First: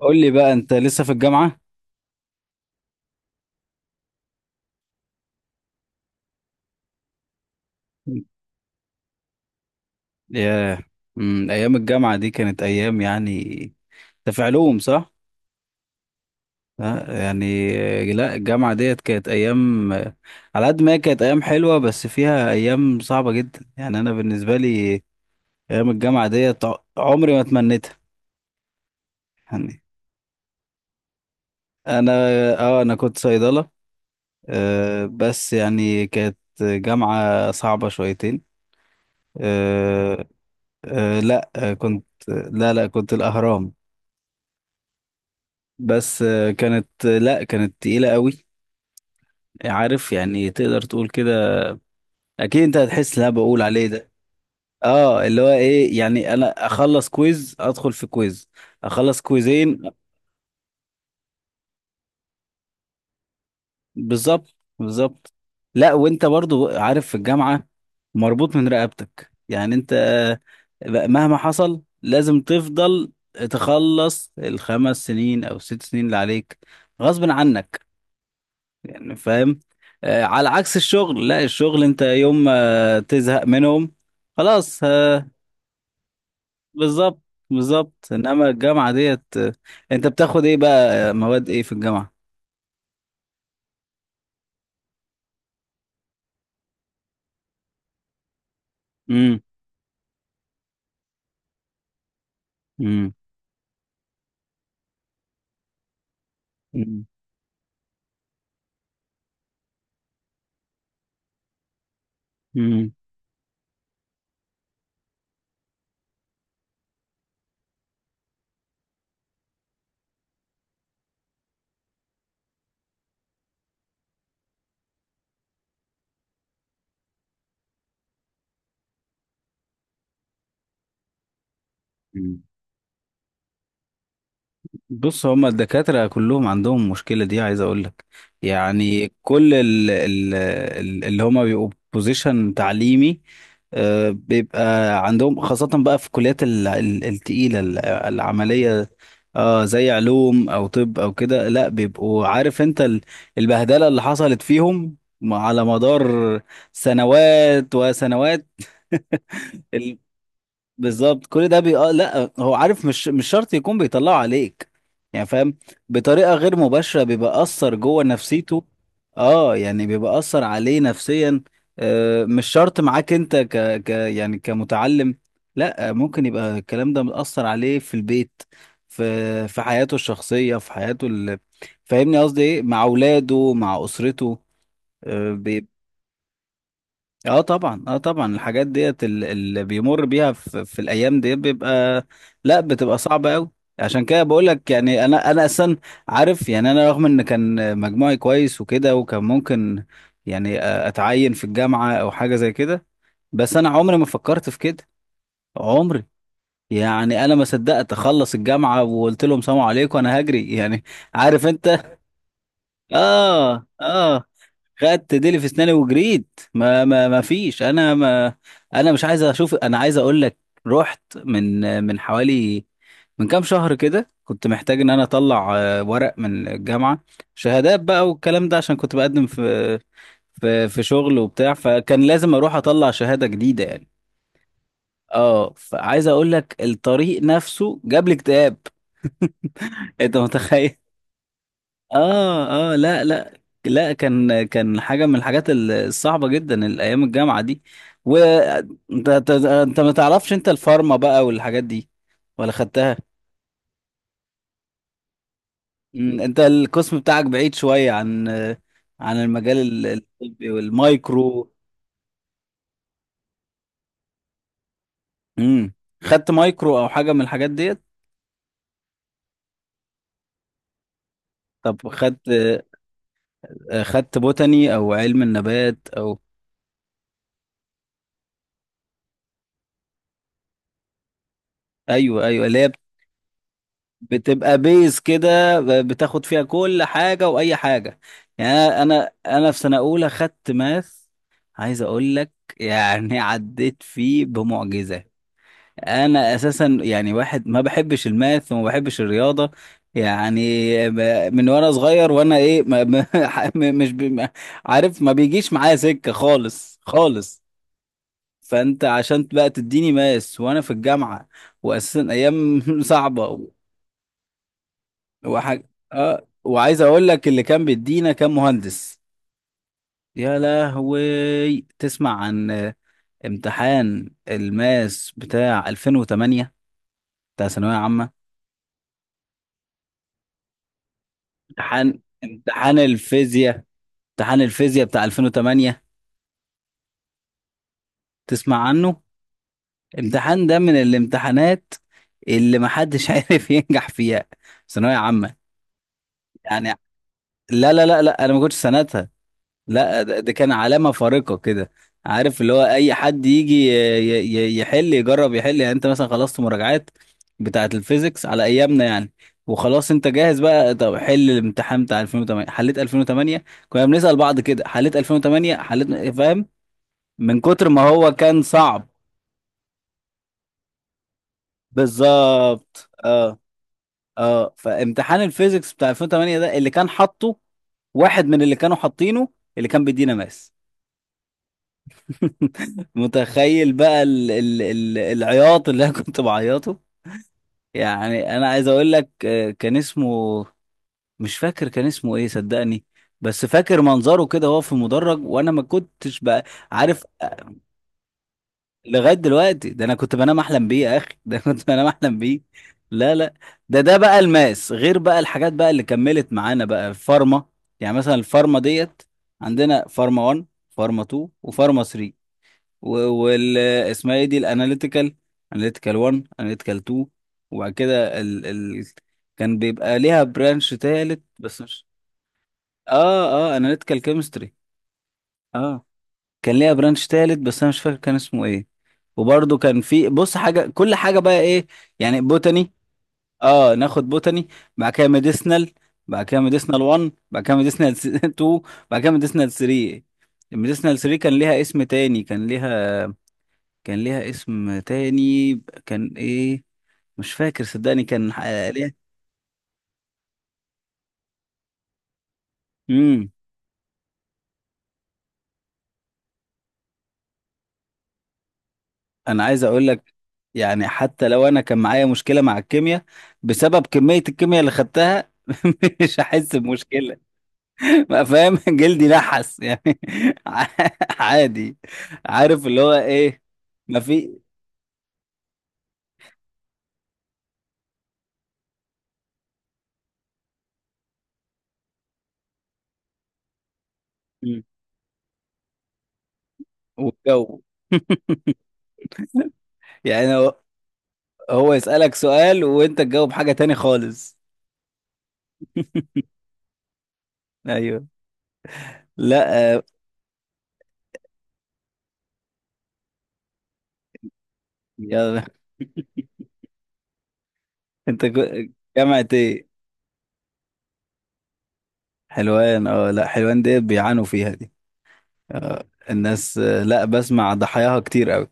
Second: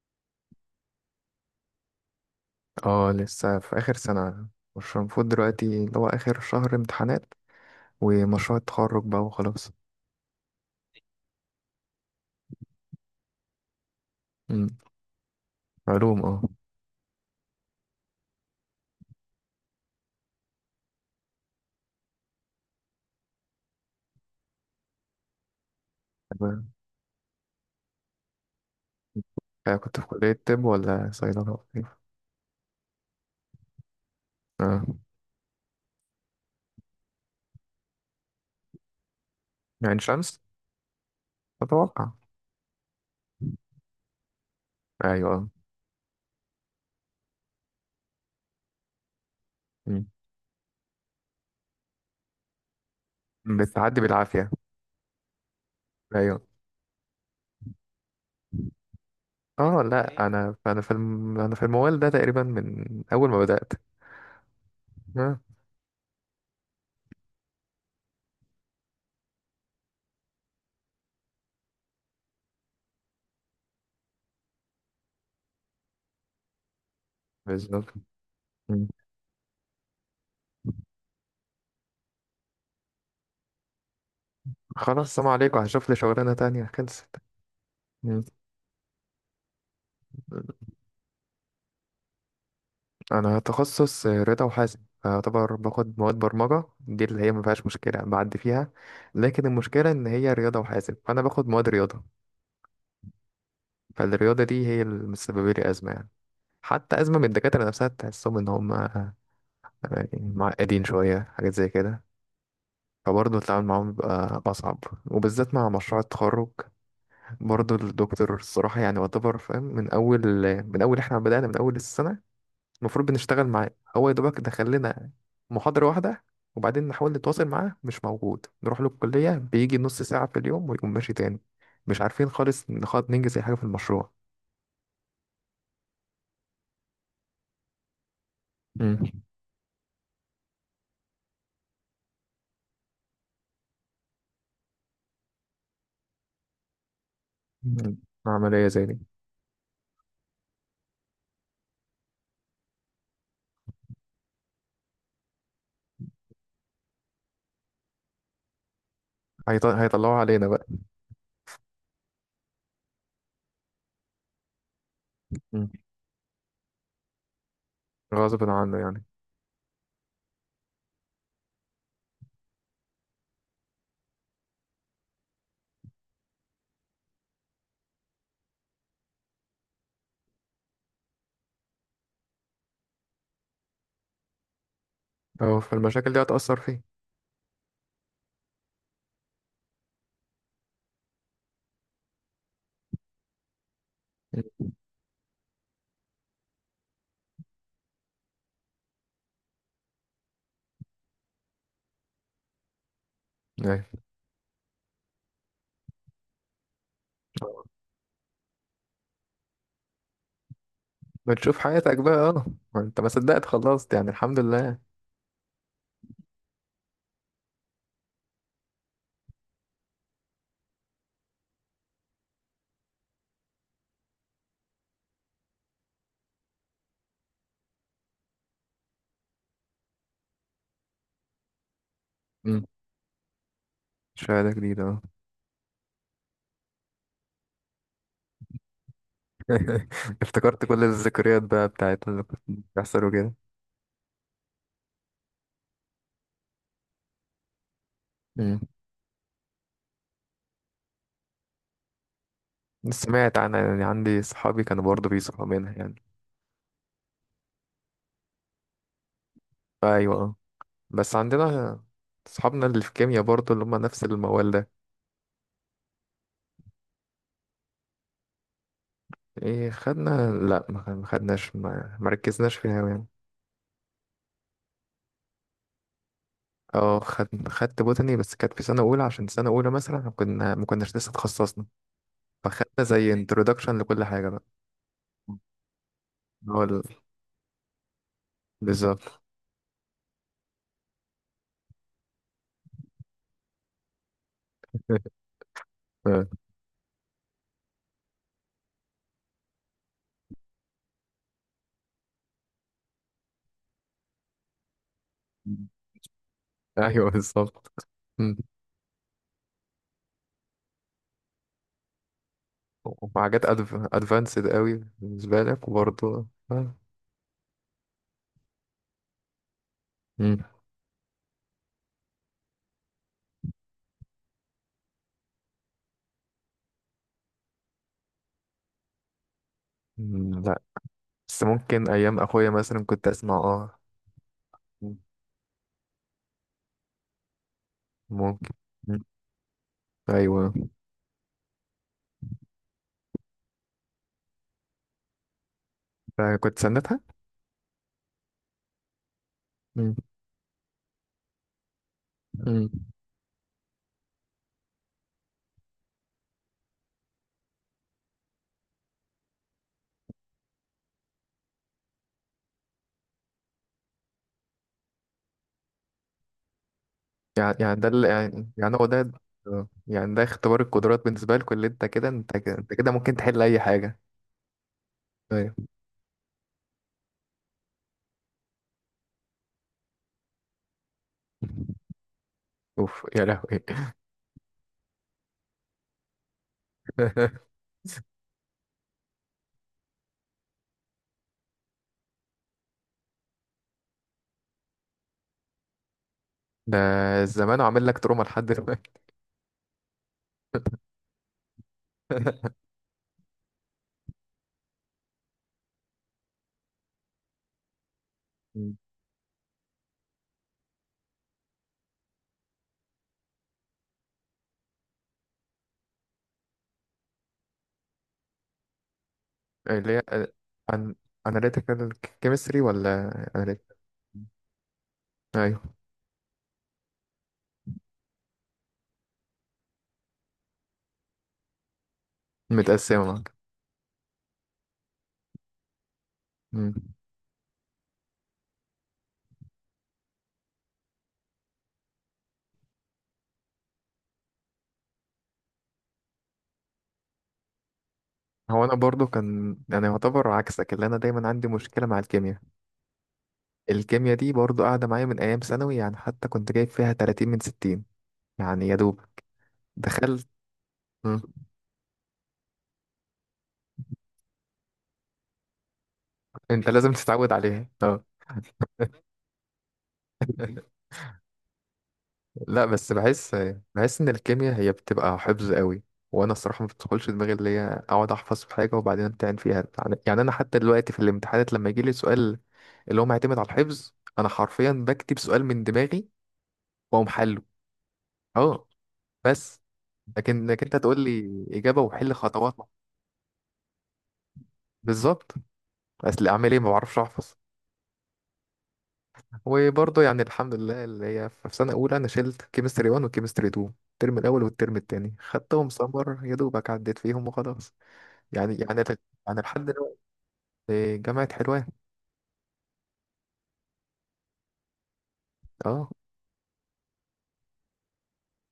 قول لي بقى انت لسه في الجامعة؟ اه، لسه في آخر سنة. مش المفروض دلوقتي اللي هو آخر شهر امتحانات ومشروع التخرج بقى وخلاص؟ ياه. ايام الجامعة دي كانت ايام يعني. انت في مم. علوم صح؟ علوم، اه. ها؟ يعني آه، لا الجامعة ديت كانت ايام آه، على قد ما هي كانت ايام حلوة بس فيها ايام صعبة جدا. يعني انا بالنسبة لي ايام الجامعة ديت تمام. عمري ما تمنيتها يعني. كنت في كلية طب ولا صيدلة ولا إيه؟ انا اه انا كنت صيدلة. اه، آه بس يعني كانت جامعة صعبة شويتين. يعني آه شمس آه لا آه، كنت أتوقع. لا كنت الاهرام. أيوة آه. بس آه، كانت لا كانت تقيلة قوي. مم. عارف يعني تقدر تقول كده. اكيد انت هتحس اللي انا بقول عليه بتعدي ده. بالعافية. اه اللي هو ايه يعني أيوة، انا اخلص كويز ادخل في كويز اخلص اه، كويزين. لا أيوة. أنا في الموال ده تقريبا من أول ما بدأت. بالظبط بالظبط. اه، لا وانت برضو عارف في الجامعة مربوط من رقبتك يعني انت آه، مهما حصل لازم تفضل تخلص الـ5 سنين او 6 سنين اللي عليك غصب عنك. بالظبط. مم. يعني فاهم آه، على عكس الشغل. لا الشغل انت يوم ما تزهق منهم خلاص خلاص، آه، السلام عليكم، هشوف لي شغلانة تانية، خلصت. بالظبط بالظبط. مم. انما الجامعة ديت آه، انت بتاخد ايه بقى آه، مواد ايه في الجامعة؟ انا تخصص رضا وحاسب، فاعتبر باخد مواد برمجه، دي اللي هي ما فيهاش مشكله، بعدي فيها. امم لكن المشكله ان هي رياضه وحاسب، فانا باخد مواد رياضه. امم فالرياضه دي هي اللي مسببه لي ازمه يعني. حتى ازمه من الدكاتره نفسها، تحسهم ان هم يعني معقدين شويه، حاجات زي كده. امم فبرضه التعامل معاهم بيبقى أصعب، وبالذات مع مشروع التخرج. برضه الدكتور الصراحة يعني يعتبر فاهم. من أول إحنا بدأنا من أول السنة، المفروض بنشتغل معاه. هو يا دوبك دخل لنا محاضرة واحدة، وبعدين نحاول نتواصل معاه مش موجود، نروح له الكلية بيجي نص ساعة في اليوم ويقوم ماشي تاني. مش عارفين خالص نخاط ننجز أي حاجة في المشروع. بص، هما الدكاترة كلهم عندهم المشكلة دي، عايز اقول لك. مم. يعني كل اللي هما بيبقوا بوزيشن تعليمي آه، بيبقى عندهم، خاصة بقى في الكليات التقيلة مم. عملية زي العملية. دي. اه زي علوم او طب او كده، لا بيبقوا عارف انت البهدلة اللي حصلت فيهم على مدار سنوات وسنوات هيطلعوا علينا بقى. بالظبط. كل ده آه لا هو عارف. مش مش شرط يكون بيطلعه عليك يعني فاهم. مم. بطريقة غير مباشرة بيبقى أثر جوه غصب نفسيته. عنه يعني. اه يعني بيبقى أثر عليه نفسيا. آه مش شرط معاك انت ك... ك يعني كمتعلم. لا آه، ممكن يبقى الكلام ده مأثر عليه في البيت، في حياته الشخصية، في حياته ال... فاهمني قصدي ايه، مع أولاده مع أسرته. اه، فالمشاكل دي هتأثر فيه. اه طبعا اه طبعا الحاجات ديت اللي بيمر بيها في الايام دي بيبقى لا بتبقى صعبه قوي. عشان كده بقول مم. لك يعني انا اصلا عارف يعني. انا رغم ان كان مجموعي كويس وكده وكان ممكن يعني اتعين في الجامعه او حاجه زي كده، بس انا ايوه عمري ما فكرت في كده. عمري، يعني انا ما آه. صدقت اخلص الجامعه وقلت لهم سلام عليكم انا هجري يعني. عارف بتشوف انت. حياتك بقى، اه. ما انت ما صدقت اه خلصت يعني، اه الحمد لله. خدت ديلي في اسناني وجريت. ما فيش انا ما، انا مش عايز اشوف. انا عايز اقول لك، رحت من حوالي، من كام شهر كده كنت محتاج ان انا اطلع آه، ورق من الجامعة، شهادات بقى والكلام ده، عشان كنت بقدم في في شغل وبتاع، فكان لازم اروح مم. اطلع شهادة جديدة يعني. شهادة جديدة اه. اه فعايز اقول لك الطريق نفسه جاب لي اكتئاب. انت افتكرت متخيل؟ كل الذكريات بقى بتاعت اللي كنت اه اه بيحصلوا لا كان كان حاجه من الحاجات الصعبه جدا الايام الجامعه دي. كده. وانت انت أنت أنت ما تعرفش انت الفارما بقى والحاجات دي، ولا خدتها؟ سمعت عنها يعني، عندي صحابي كانوا برضه بيصحوا منها يعني. مم، انت القسم بتاعك بعيد شويه عن عن المجال ايوه آه. الطبي بس والمايكرو. عندنا صحابنا اللي في كيمياء برضه، اللي هم نفس الموال ده. امم. خدت مايكرو او حاجه من الحاجات ديت؟ ايه خدنا، لا، ما خدناش، طب ما خدت ركزناش فيها أوي يعني. خدت بوتاني او علم النبات او؟ اه، خدت بوتاني، بس كانت في سنة أولى، عشان سنة أولى مثلا إحنا كنا ما كناش لسه اتخصصنا. ايوه ايوه اللي هي فخدنا زي انترودكشن لكل حاجة بقى. بتبقى بيز كده، بتاخد فيها هو كل ال- حاجة وأي حاجة. يعني أنا أنا بالظبط. أنا في سنة أولى خدت ماث. عايز أقول لك، يعني عديت فيه بمعجزة. آه. أنا أساسا يعني واحد ما بحبش الماث وما بحبش الرياضة يعني. من وأنا صغير وأنا إيه م- مش بي ما- عارف، ما بيجيش معايا سكة خالص أيوه خالص. بالظبط. مم. فأنت عشان بقى تديني ماث وأنا في الجامعة وأساسا أيام وحاجات صعبة. أدفانسد قوي بالنسبة وحاجة لك، اه. وبرضه آه. وعايز اقول لك اللي كان بيدينا كان مهندس. يا مم. لهوي، تسمع عن آه، امتحان الماس بتاع 2008، بتاع ثانوية عامة؟ لا، بس ممكن امتحان ايام اخويا امتحان مثلا كنت اسمع، الفيزياء، اه، امتحان الفيزياء بتاع 2008، ممكن. تسمع عنه؟ مم. امتحان ايوه، ده من الامتحانات اللي محدش عارف ينجح فيها. ثانوية عامة فكنت يعني. سندها. لا انا ما كنتش سنتها. مم. لا ده كان علامة فارقة كده. عارف اللي هو مم. أي حد يجي يحل، يجرب يحل. يعني أنت مثلا خلصت مراجعات بتاعة الفيزيكس على أيامنا يعني، وخلاص أنت جاهز بقى. طب حل الامتحان بتاع 2008. حليت 2008؟ كنا بنسأل بعض كده: حليت 2008؟ حليت؟ فاهم، من يعني كتر ما يعني ده اللي هو كان يعني يعني هو صعب. ده. آه. يعني ده اختبار القدرات بالنسبه لكم، اللي انت كده انت كده انت بالظبط كده ممكن اه تحل اي حاجه. اه. فامتحان ايوه. الفيزيكس بتاع 2008 ده اللي كان حاطه واحد من اللي كانوا حاطينه، اللي كان بيدينا ماس اوف يا لهوي. متخيل بقى ال ال ال العياط اللي انا كنت بعيطه؟ يعني انا عايز اقول لك آه، كان اسمه، مش فاكر كان اسمه ايه صدقني، بس فاكر منظره كده وهو في المدرج، وانا ما كنتش بقى ده عارف آه، الزمان عامل لك تروما لحد دلوقتي. لغاية دلوقتي ده انا كنت بنام احلم بيه يا اخي. ده أنا كنت بنام احلم بيه. لا لا، ده بقى الماس، غير بقى الحاجات بقى اللي كملت معانا بقى الفارما. يعني مثلا الفارما مم. ديت، عندنا فارما 1 فارما 2 وفارما 3، وال اسمها ايه دي الاناليتيكال، اناليتيكال 1 اناليتيكال 2، وبعد كده ال... ال... كان اللي بيبقى هي ليها برانش أن... تالت بس مش. analytical chemistry ولا اه اه analytical؟ اناليتيكال كيمستري ايوه، اه. كان ليها برانش تالت بس انا مش فاكر كان اسمه ايه. وبرضه كان في بص، حاجه كل حاجه بقى ايه، يعني بوتاني، متقسمه. اه ناخد بوتاني، بعد كده ميديسنال، بعد كده معاك. ميديسنال 1، بعد كده ميديسنال 2، بعد كده ميديسنال 3. الميديسنال 3 كان ليها اسم تاني، كان ليها اسم تاني، كان ايه، مش فاكر صدقني، كان هو آه، انا ليها. برضو كان يعني يعتبر عكسك، اللي انا دايما عندي مشكله مع الكيمياء. امم. الكيمياء دي برضو قاعده معايا من ايام ثانوي، يعني حتى كنت جايب فيها 30 من 60 يعني. يا دوب انا عايز اقول لك، دخلت. يعني مم. حتى لو انا كان معايا مشكله مع الكيمياء، بسبب كميه الكيمياء اللي خدتها مش هحس انت لازم بمشكله تتعود عليها اه. بقى، فاهم؟ جلدي نحس يعني. عادي. لا، عارف اللي بس هو بحس ايه؟ ما بحس ان في. الكيمياء هي بتبقى حفظ قوي. وانا الصراحه ما بتدخلش دماغي، اللي هي اقعد احفظ في حاجه وبعدين امتحن فيها يعني. يعني انا حتى دلوقتي في الامتحانات لما يجي لي سؤال اللي هو معتمد على الحفظ، انا مم. حرفيا بكتب سؤال من دماغي واقوم حله. والجو. اه، بس. يعني لكن هو، لكن انت تقول لي هو اجابه وحل يسألك خطوات. سؤال وانت تجاوب حاجه تاني خالص. بالظبط. اصل اعمل ايه، ما بعرفش احفظ. ايوه. لا آه، وبرضه يعني الحمد لله اللي هي في سنه اولى انا شلت كيمستري 1 وكيمستري 2، الترم الاول والترم التاني يلا. خدتهم سمر، يا دوبك عديت فيهم وخلاص. انت يعني يعني جامعة يعني لحد ايه؟ دلوقتي. جامعه حلوان. حلوان، اه. لا حلوان ديت بيعانوا فيها دي، آه اه، الناس. آه لا، بسمع ضحاياها كتير قوي.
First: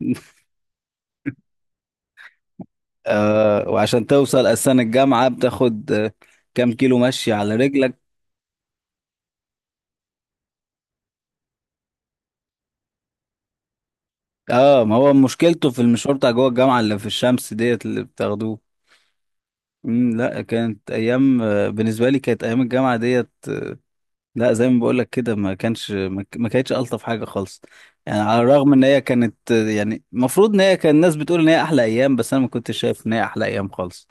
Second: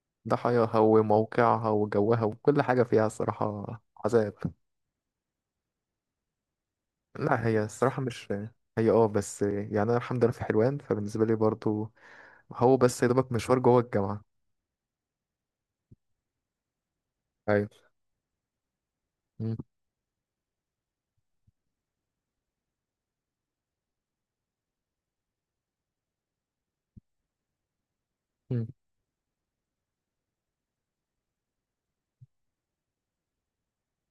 ضحاياها وموقعها وجوها وكل حاجه فيها الصراحه آه. وعشان عذاب. توصل اساسا الجامعة بتاخد آه، كام كيلو مشي لا، على هي رجلك؟ الصراحه مش، هي اه، بس يعني انا الحمد لله في حلوان، فبالنسبه لي برضه هو بس يا دوبك مشوار جوه الجامعه. اه ما هو مشكلته في المشوار بتاع جوه الجامعة اللي في الشمس ايوه. ديت اللي بتاخدوه. امم. لا كانت ايام آه، بالنسبة لي كانت ايام الجامعة ديت، لا زي ما بقول لك كده، ما كانش ما كانتش الطف حاجه خالص، يعني على مم. الرغم ان هي كانت يعني المفروض ان هي كان الناس بتقول ان هي احلى ايام، بس انا ما كنتش شايف ان هي احلى ايام خالص.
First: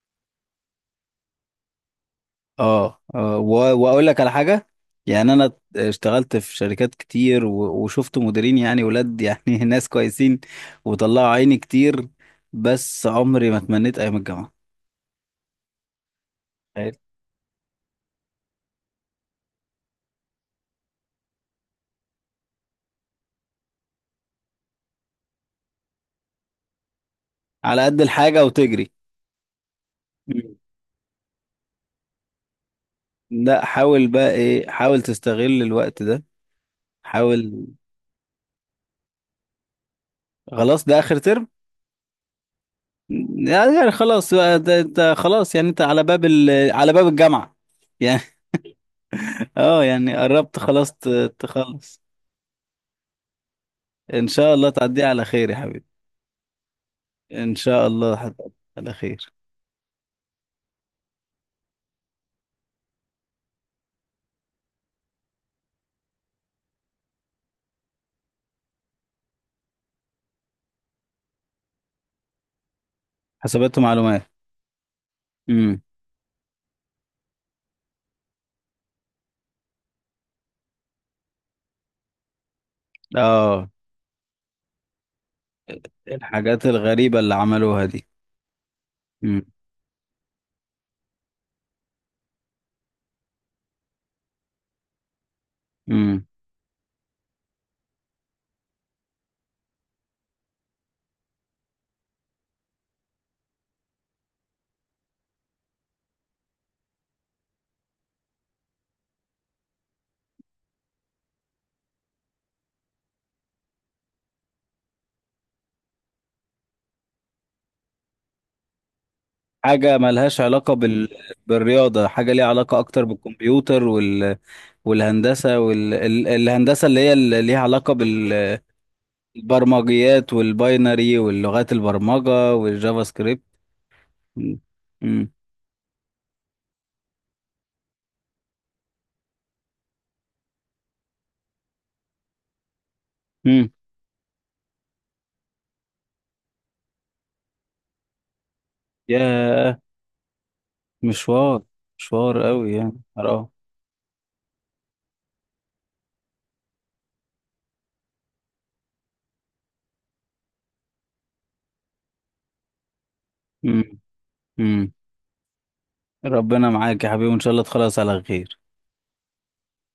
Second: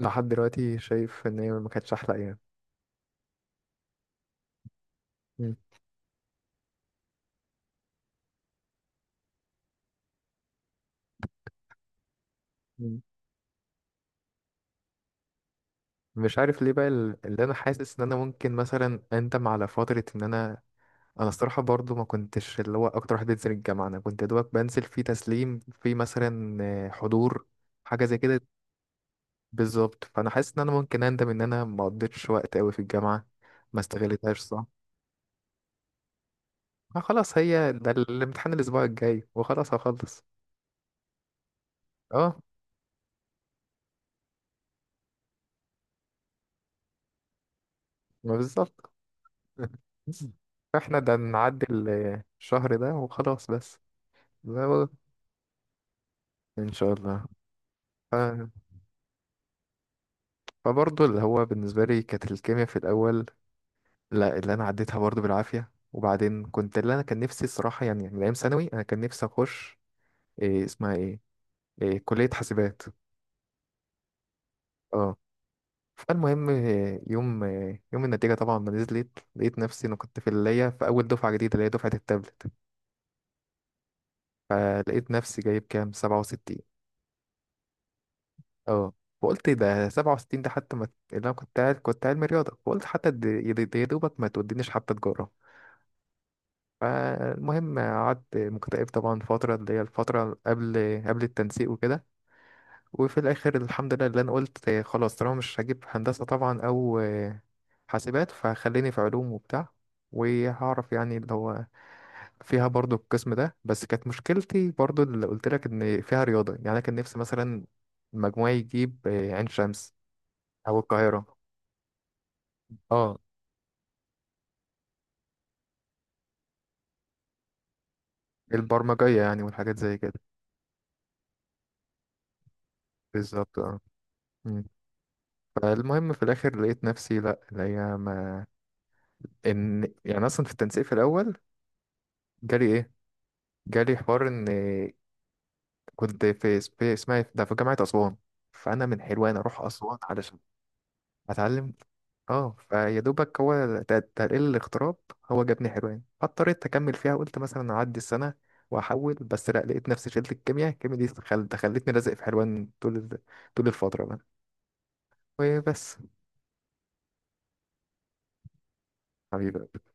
لحد دلوقتي شايف ان هي ما كانتش احلى ايام. اه, آه واقول لك على حاجه، يعني انا مم. اشتغلت في شركات كتير وشفت مديرين يعني ولاد يعني ناس كويسين وطلعوا عيني كتير، مم. بس عمري ما تمنيت ايام الجامعه. مش عارف ليه بقى، تخيل. اللي انا حاسس ان انا ممكن مثلا اندم على فتره ان انا. انا الصراحه برضو ما كنتش اللي هو اكتر واحد بينزل الجامعه. انا كنت يا دوبك بنزل في تسليم في مثلا حضور، على قد حاجه زي كده. الحاجه وتجري. بالظبط، فانا حاسس مم. ان انا ممكن اندم ان انا ما قضيتش وقت قوي في الجامعه. لا ما حاول بقى استغلتهاش صح. ايه، حاول تستغل الوقت ده. خلاص، حاول، هي ده الامتحان الاسبوع الجاي وخلاص هخلص. خلاص ده اخر ترم، اه. يعني يعني خلاص بقى ده انت خلاص يعني انت على باب ال... على باب الجامعة يعني. ما بالظبط. اه يعني قربت خلاص فاحنا ده نعدي تخلص. الشهر ده وخلاص بس. ان شاء لا الله هو- تعديها على خير يا حبيبي. ان شاء الله. ان شاء الله ف... هتعدي على خير. فبرضه اللي هو بالنسبه لي كانت الكيمياء في الاول. لا، اللي انا عديتها برضه بالعافيه، وبعدين كنت اللي انا كان نفسي الصراحه يعني من ايام ثانوي انا كان نفسي اخش. إيه اسمها ايه، إيه كليه حاسبات. حسابات ومعلومات. اه، امم. فالمهم إيه، يوم إيه، يوم النتيجه طبعا ما نزلت لقيت نفسي انا كنت في اللي هي في اول دفعه جديده اللي هي دفعه التابلت. اه، فلقيت نفسي جايب كام 67. الحاجات الغريبة اللي عملوها دي. اه، امم. فقلت ده 67 ده حتى ما، اللي انا كنت عارف كنت علمي رياضه، فقلت حتى يا دوبك ما تودينيش حتى تجاره. امم. فالمهم قعدت مكتئب طبعا فتره، اللي هي الفتره قبل التنسيق وكده. وفي الاخر الحمد لله اللي انا قلت خلاص طالما مش هجيب هندسه طبعا او حاسبات، فخليني في علوم وبتاع وهعرف يعني اللي هو فيها برضو القسم ده. بس كانت مشكلتي برضو اللي قلت لك ان فيها رياضه، يعني انا كان نفسي مثلا مجموعي يجيب عين شمس حاجة ملهاش علاقة او بال... القاهره. بالرياضة، حاجة ليها علاقة أكتر اه، بالكمبيوتر وال... والهندسة وال... الهندسة اللي هي اللي ليها علاقة بال... البرمجية يعني والحاجات زي كده. البرمجيات والباينري واللغات البرمجة والجافا سكريبت. بالظبط اه. مم. مم. مم. فالمهم في الاخر لقيت نفسي لا اللي هي ما. ان يعني اصلا في التنسيق في الاول جالي ايه، مم. جالي حوار ان كنت في اسمها إيه؟ ده في جامعة اسوان. فانا من حلوان اروح ياه، اسوان علشان مشوار، اتعلم. مشوار اه، قوي فيا يعني. دوبك اه. هو تقليل الاغتراب، هو جابني حلوان. فاضطريت اكمل فيها، قلت مثلا اعدي السنة واحول. بس لا، لقيت نفسي شلت الكيمياء. الكيمياء دي خلتني لازق في حلوان، طول مم. الفترة بقى. مم. وبس. ربنا معاك يا حبيبي وان شاء الله تخلص على خير. حبيبي.